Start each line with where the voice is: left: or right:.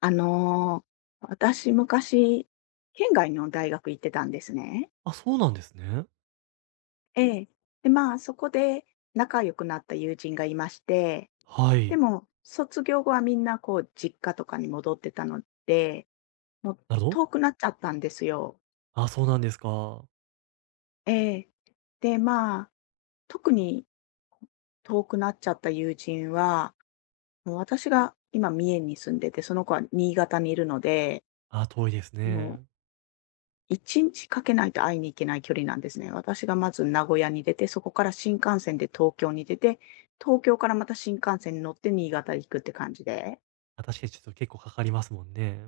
left: あの、私、昔、県外の大学行ってたんですね。
right: あ、そうなんですね。
left: ええ。で、まあ、そこで仲良くなった友人がいまして、
right: は
left: で
right: い。
left: も、卒業後はみんな、こう、実家とかに戻ってたので、もう
right: なるほど。
left: 遠くなっちゃったんですよ。
right: あ、そうなんですか。
left: ええ。で、まあ、特に遠くなっちゃった友人は、もう私が今、三重に住んでて、その子は新潟にいるので、
right: あ、遠いです
left: も
right: ね。
left: う1日かけないと会いに行けない距離なんですね。私がまず名古屋に出て、そこから新幹線で東京に出て、東京からまた新幹線に乗って新潟行くって感じで。
right: まあ、確かにちょっと結構かかりますもんね。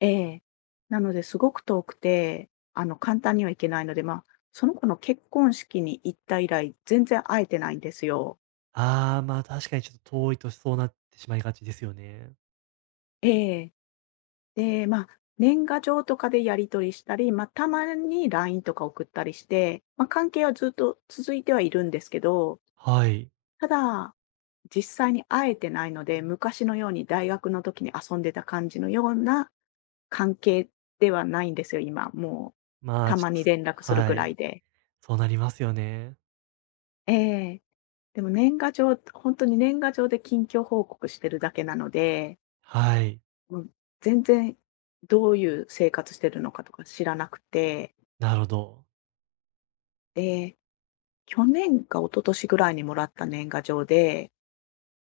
left: ええ。なので、すごく遠くて、簡単には行けないので、まあ、その子の結婚式に行った以来、全然会えてないんですよ。
right: ああ、まあ、確かにちょっと遠いとそうなってしまいがちですよね。
left: ええ。で、まあ、年賀状とかでやり取りしたり、まあ、たまに LINE とか送ったりして、まあ、関係はずっと続いてはいるんですけど。
right: はい。
left: ただ、実際に会えてないので、昔のように大学の時に遊んでた感じのような関係ではないんですよ、今。もう、
right: まあ、
left: た
right: ちょ
left: ま
right: っ
left: に
right: とそ
left: 連絡する
right: は
left: ぐら
right: い。
left: いで。
right: そうなりますよね。
left: ええ。でも年賀状、本当に年賀状で近況報告してるだけなので、
right: はい。
left: もう全然どういう生活してるのかとか知らなくて、
right: なるほど。
left: で、去年か一昨年ぐらいにもらった年賀状で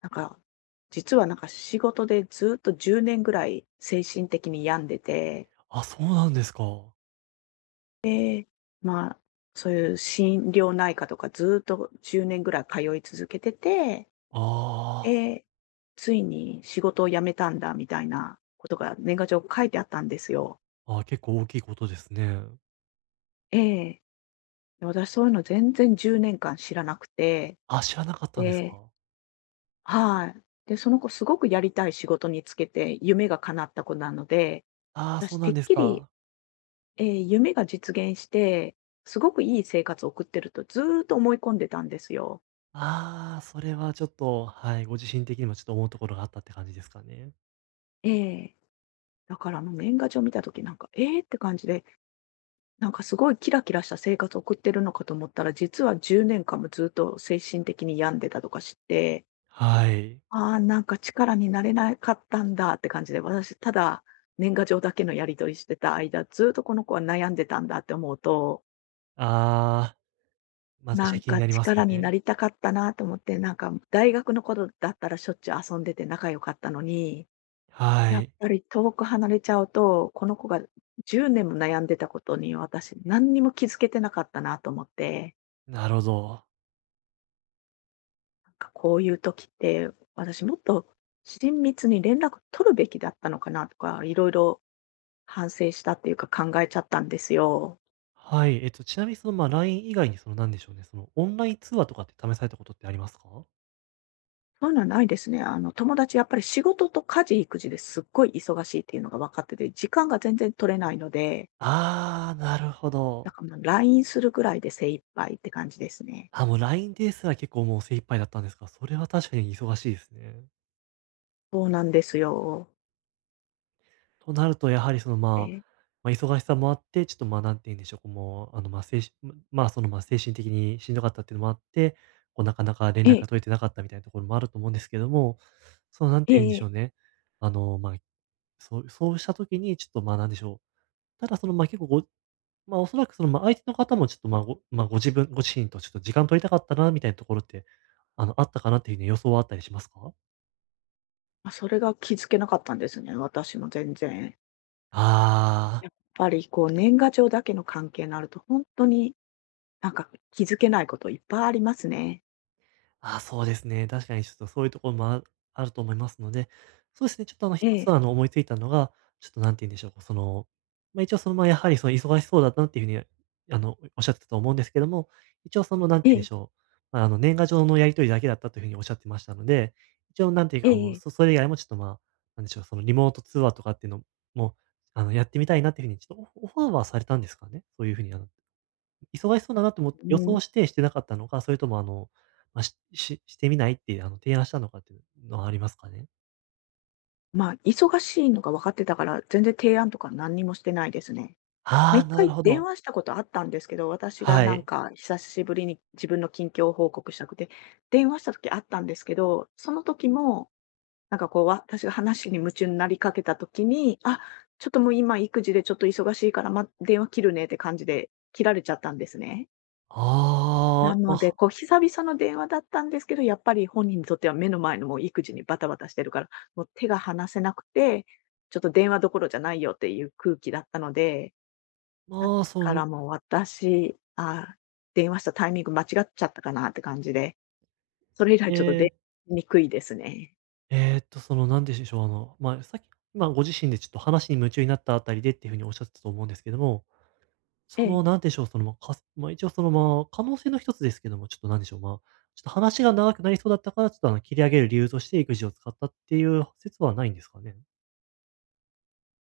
left: なんか、実はなんか仕事でずっと10年ぐらい精神的に病んでて、
right: あ、そうなんですか。
left: まあ、そういう心療内科とかずっと10年ぐらい通い続けてて、
right: ああ。
left: で、ついに仕事を辞めたんだみたいなことが年賀状書いてあったんですよ。
right: あー、結構大きいことですね。
left: ええ。で私そういうの全然10年間知らなくて、
right: あ、知らなかったんです
left: で、
right: か。
left: はい。で、その子すごくやりたい仕事につけて、夢が叶った子なので、
right: ああ、そ
left: 私
right: うな
left: て
right: ん
left: っ
right: です
left: きり
right: か。
left: 夢が実現して、すごくいい生活を送ってるとずーっと思い込んでたんですよ。
right: ああ、それはちょっと、はい、ご自身的にもちょっと思うところがあったって感じですかね。
left: ええ。だからあの年賀状見た時なんか、ええって感じで、なんかすごいキラキラした生活を送ってるのかと思ったら、実は10年間もずっと精神的に病んでたとかして、
right: はい。
left: ああ、なんか力になれなかったんだって感じで、私ただ年賀状だけのやり取りしてた間、ずっとこの子は悩んでたんだって思うと
right: ああ、ま、確
left: な
right: かに
left: ん
right: 気に
left: か
right: なりますよ
left: 力に
right: ね。
left: なりたかったなと思って、なんか大学の頃だったらしょっちゅう遊んでて仲良かったのに、
right: は
left: やっ
right: い。
left: ぱり遠く離れちゃうと、この子が10年も悩んでたことに私何にも気づけてなかったなと思って、
right: なるほど。
left: なんかこういう時って私もっと親密に連絡取るべきだったのかなとか、いろいろ反省したっていうか考えちゃったんですよ。
right: はい。ちなみにその、まあ、LINE 以外にその、なんでしょうね、その、オンライン通話とかって試されたことってありますか？
left: そういうのはないですね。友達やっぱり仕事と家事育児ですっごい忙しいっていうのが分かってて、時間が全然取れないので、
right: ああー、なるほ
left: だ
right: ど。
left: からもう LINE するぐらいで精一杯って感じですね。
right: あ、もう LINE ですら結構もう精一杯だったんですか。それは確かに忙しいですね。
left: そうなんですよ。
right: となると、やはりその、
left: え
right: まあ、
left: え
right: 忙しさもあって、ちょっと、まあ、なんて言うんでしょう、こう、もう、あの、まあ、まあ、その、まあ、精神的にしんどかったっていうのもあって、こう、なかなか連絡が
left: え
right: 取れてなかったみたいなところもあると思うんですけども、その、なん
left: え
right: て言うんで
left: え
right: しょう
left: え。
right: ね、あの、まあ、そうした時に、ちょっと、まあ、なんでしょう、ただ、その、まあ、結構、まあ、おそらく、その、まあ、相手の方も、ちょっと、ま、まあ、ご自身とちょっと時間取りたかったなみたいなところって、あの、あったかなっていう風に予想はあったりしますか？
left: まあ、それが気づけなかったんですね、私も全然。
right: ああ
left: やっ
right: ー。
left: ぱりこう年賀状だけの関係になると、本当になんか気づけないこといっぱいありますね。
right: あ、そうですね。確かにちょっとそういうところもあると思いますので、そうですね、ちょっとあの一
left: え
right: つ
left: え、
right: あの思いついたのが、ちょっとなんて言うんでしょう、その、まあ、一応その、ま、やはりその忙しそうだなっていうふうに、あの、おっしゃってたと思うんですけども、一応そのなんて
left: え
right: 言うんで
left: え、
right: しょう、まあ、あの年賀状のやり取りだけだったというふうにおっしゃってましたので、一応なんていう
left: え
right: か、
left: え
right: も
left: え
right: う、
left: え。
right: それ以外もちょっと、まあ、なんでしょう、そのリモート通話とかっていうのも、あの、やってみたいなっていうふうにちょっとオファーはされたんですかね？そういうふうにあの忙しそうだなと思って
left: う
right: 予想
left: ん、
right: してしてなかったのか、それともあの、まあ、してみないってあの、提案したのかっていうのはありますかね？
left: まあ、忙しいのが分かってたから、全然提案とか何にもしてないですね。ま、
right: あ
left: 1
right: あ、なる
left: 回
right: ほ
left: 電
right: ど。
left: 話したことあったんですけど、私が
right: は
left: なん
right: い。
left: か久しぶりに自分の近況報告したくて、電話した時あったんですけど、その時も、なんかこう、私が話に夢中になりかけた時に、あ、ちょっともう今育児でちょっと忙しいから、ま、電話切るねって感じで切られちゃったんですね。な
right: ああ、
left: ので、こう久々の電話だったんですけど、やっぱり本人にとっては目の前のもう育児にバタバタしてるから、もう手が離せなくて、ちょっと電話どころじゃないよっていう空気だったので、だ
right: まあ、そ
left: か
right: の、
left: らもう私、あ、電話したタイミング間違っちゃったかなって感じで、それ以
right: え
left: 来ちょっと出
right: え、
left: にくいですね。
right: その、なんでしょう、あの、まあ、さっき、まあ、ご自身でちょっと話に夢中になったあたりでっていうふうにおっしゃってたと思うんですけども、
left: え
right: そ
left: え。
right: の、なんでしょう、その、まあ、まあ、一応その、まあ、可能性の一つですけども、ちょっとなんでしょう、まあ、ちょっと話が長くなりそうだったから、ちょっとあの、切り上げる理由として育児を使ったっていう説はないんですかね？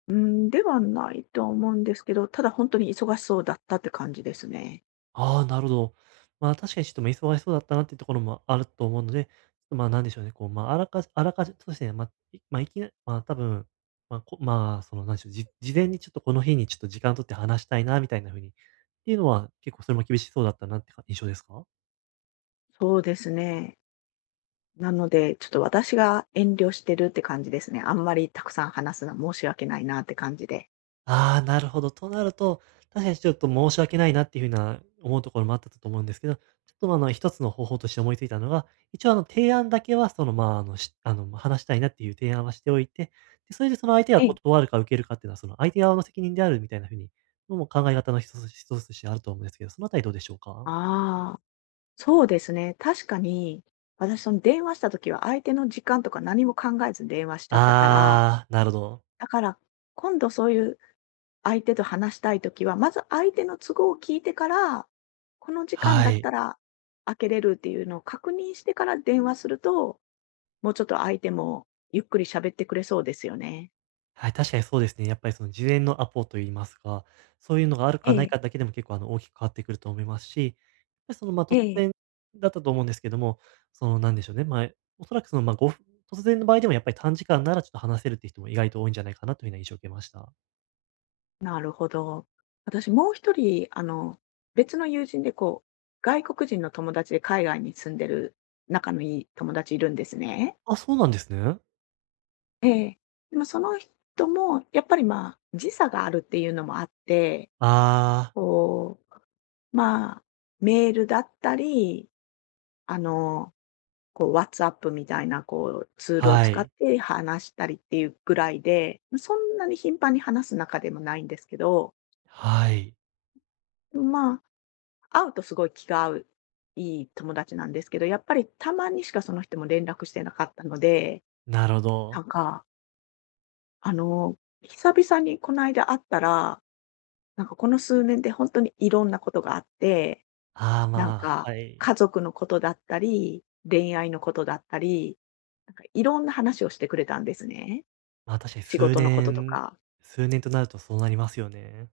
left: うーん、ではないと思うんですけど、ただ本当に忙しそうだったって感じですね。
right: ああ、なるほど。まあ、確かにちょっと、ま、忙しそうだったなっていうところもあると思うので、ちょっと、ま、なんでしょうね、こう、ま、ああらかじあらかじそうですね、まあ、いま、いきなま、多分、まあ、その、なんでしょう、事前にちょっとこの日にちょっと時間取って話したいなみたいな風にっていうのは、結構それも厳しそうだったなってか印象ですか？
left: そうですね。なので、ちょっと私が遠慮してるって感じですね。あんまりたくさん話すのは申し訳ないなって感じで。
right: ああ、なるほど。となると、確かにちょっと申し訳ないなっていうふうな思うところもあったと思うんですけど、ちょっとまああの一つの方法として思いついたのが、一応あの提案だけはそのまああのあのまあ話したいなっていう提案はしておいて、でそれでその相手が
left: ええ。
right: 断るか受けるかっていうのはその相手側の責任であるみたいなふうに、のもう考え方の一つ一つとしてあると思うんですけど、そのあたりどうでしょうか？
left: ああ、そうですね。確かに、私その電話した時は相手の時間とか何も考えず電話しちゃったから、
right: ああー、なるほど。
left: だから、今度そういう相手と話したいときは、まず相手の都合を聞いてから、この時間
right: は
left: だっ
right: い。
left: たら開けれるっていうのを確認してから電話すると、もうちょっと相手もゆっくり喋ってくれそうですよね。
right: はい、確かにそうですね。やっぱりその事前のアポといいますか、そういうのがある
left: え
right: かない
left: え、
right: かだけでも結構あの大きく変わってくると思いますし、やっぱりそのまあ
left: え
right: 突然
left: え。
right: だったと思うんですけども、そのなんでしょうね、まあ、おそらくそのまあごふん突然の場合でもやっぱり短時間ならちょっと話せるって人も意外と多いんじゃないかなというような印象を受けました。
left: なるほど。私もう一人、別の友人でこう、外国人の友達で海外に住んでる仲のいい友達いるんですね。
right: あ、そうなんですね。
left: ええ。でもその人もやっぱり、まあ、時差があるっていうのもあって
right: ああ、
left: こう、まあ、メールだったり、あの、こう、WhatsApp みたいな、こう、ツールを
right: は
left: 使っ
right: い。
left: て話したりっていうぐらいで、そんなに頻繁に話す仲でもないんですけど、
right: はい。
left: まあ、会うとすごい気が合う、いい友達なんですけど、やっぱりたまにしかその人も連絡してなかったので、
right: なるほ
left: な
right: ど。
left: んか、あの、久々にこの間会ったら、なんかこの数年で本当にいろんなことがあって
right: ああ、
left: なん
right: まあ、
left: か、
right: はい。
left: 家族のことだったり、恋愛のことだったり、なんかいろんな話をしてくれたんですね。
right: まあ確かに
left: 仕事のこととか。
right: 数年となるとそうなりますよね。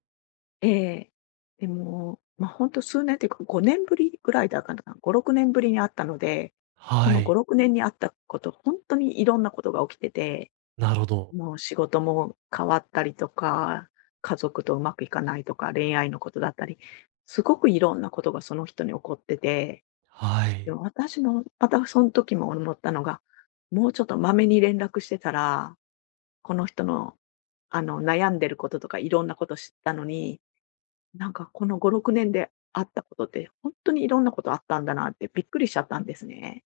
left: ええ。でも、まあ、ほんと数年っていうか、5年ぶりぐらいだからごろくねんかな、5、6年ぶりに会ったので、そ
right: は
left: の5、
right: い。
left: 6年にあったこと、ほんとにいろんなことが起きてて、
right: なるほど。
left: もう仕事も変わったりとか、家族とうまくいかないとか、恋愛のことだったり、すごくいろんなことがその人に起こってて、
right: は
left: で
right: い。
left: も私も、またその時も思ったのが、もうちょっとまめに連絡してたら、この人の、悩んでることとかいろんなこと知ったのに、なんかこの5、6年であったことって、本当にいろんなことあったんだなってびっくりしちゃったんですね。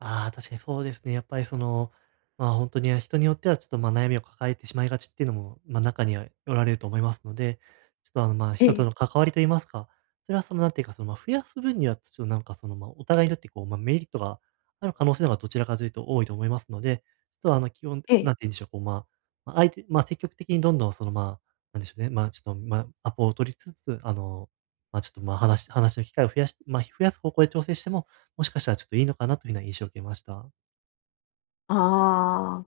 right: ああ、確かにそうですね。やっぱりその、まあ、本当に人によってはちょっと、ま、悩みを抱えてしまいがちっていうのも、ま、中にはおられると思いますので、ちょっと、あの、ま、
left: え
right: 人と
left: え、
right: の関わりと言いますか、それはその、なんていうか、その、ま、増やす分には、ちょっとなんかその、ま、お互いにとって、こう、ま、メリットがある可能性の方がどちらかというと多いと思いますので、ちょっと、あの、基本
left: ええ。
right: なんて言うんでしょう、こう、まあ、ま、ま、積極的にどんどんその、まあ、なんでしょうね、ま、ちょっと、ま、アポを取りつつ、あの、ま、ちょっと、ま、話の機会を増やす方向で調整しても、もしかしたらちょっといいのかなというふうな印象を受けました。
left: ああ、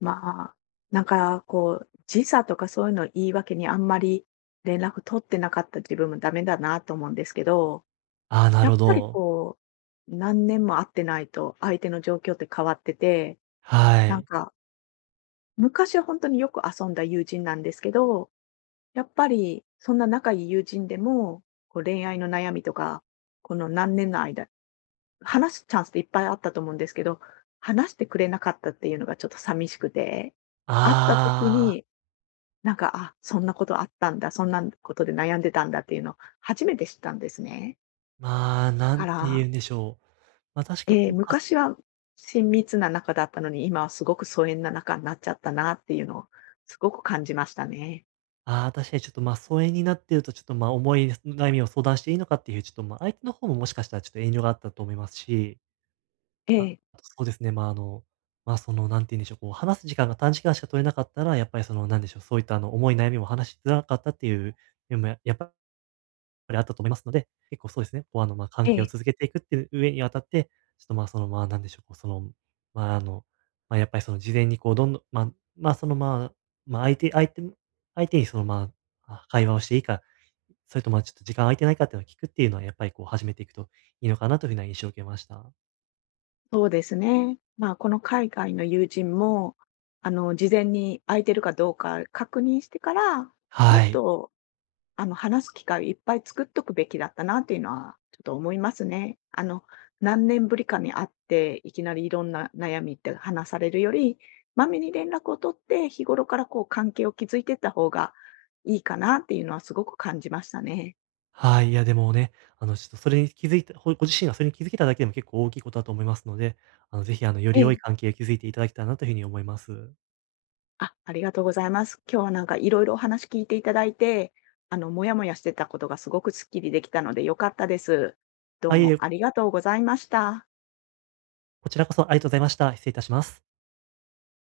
left: まあ、なんかこう、時差とかそういうのを言い訳にあんまり連絡取ってなかった自分もダメだなと思うんですけど、
right: ああ、な
left: や
right: るほ
left: っぱり
right: ど。
left: こう、何年も会ってないと、相手の状況って変わってて、
right: は
left: なん
right: い。
left: か、昔は本当によく遊んだ友人なんですけど、やっぱりそんな仲いい友人でも、こう恋愛の悩みとか、この何年の間、話すチャンスっていっぱいあったと思うんですけど、話してくれなかったっていうのがちょっと寂しくて、会った時
right: ああ、
left: に、なんか、あ、そんなことあったんだ、そんなことで悩んでたんだっていうのを初めて知ったんですね。
right: まあ、
left: だ
right: な
left: か
right: んて言
left: ら、
right: うんでしょう。まあ、確か
left: ええ、昔は親密な仲だったのに、今はすごく疎遠な仲になっちゃったなっていうのをすごく感じましたね。
right: まああ、確かにちょっと、ま、疎遠になってるとちょっと、ま、思い悩みを相談していいのかっていう、ちょっと、ま、相手の方ももしかしたらちょっと遠慮があったと思いますし、
left: え
right: あ
left: え、
right: あとそうですね、まあ、あの、まあ、その、なんて言うんでしょう、こう話す時間が短時間しか取れなかったら、やっぱりその、なんでしょう、そういったあの、重い悩みも話しづらかったっていう、でもやっぱりあったと思いますので、結構そうですね、こう、あの、まあ、関
left: え
right: 係を
left: え、
right: 続けていくっていう上にあたって、ちょっと、ま、その、まあ、なんでしょう、こう、その、まあ、あの、まあ、やっぱり、その、事前に、こう、どんどん、まあ、その、まあ、相手に、その、ま、あ会話をしていいか、それと、ま、ちょっと時間空いてないかっていうのを聞くっていうのは、やっぱり、こう、始めていくといいのかなというふうな印象を受けました。
left: そうですね。まあ、この海外の友人も、事前に空いてるかどうか確認してから、もっ
right: はい。
left: と話す機会をいっぱい作っとくべきだったなっていうのは、ちょっと思いますね。何年ぶりかに会って、いきなりいろんな悩みって話されるより、まめに連絡を取って、日頃からこう関係を築いていった方がいいかなっていうのはすごく感じましたね。
right: はい。いや、でもね、あの、ちょっとそれに気づいたご自身がそれに気づけただけでも結構大きいことだと思いますので、あの、ぜひ、あの、よ
left: え
right: り良い
left: え。
right: 関係を築いていただけたらなというふうに思います。
left: あ、ありがとうございます。今日はなんかいろいろお話聞いていただいて、もやもやしてたことがすごくすっきりできたので良かったです。どう
right: あ、いえい
left: もあ
right: え。
left: りがとうございました。
right: こちらこそありがとうございました。失礼いたします。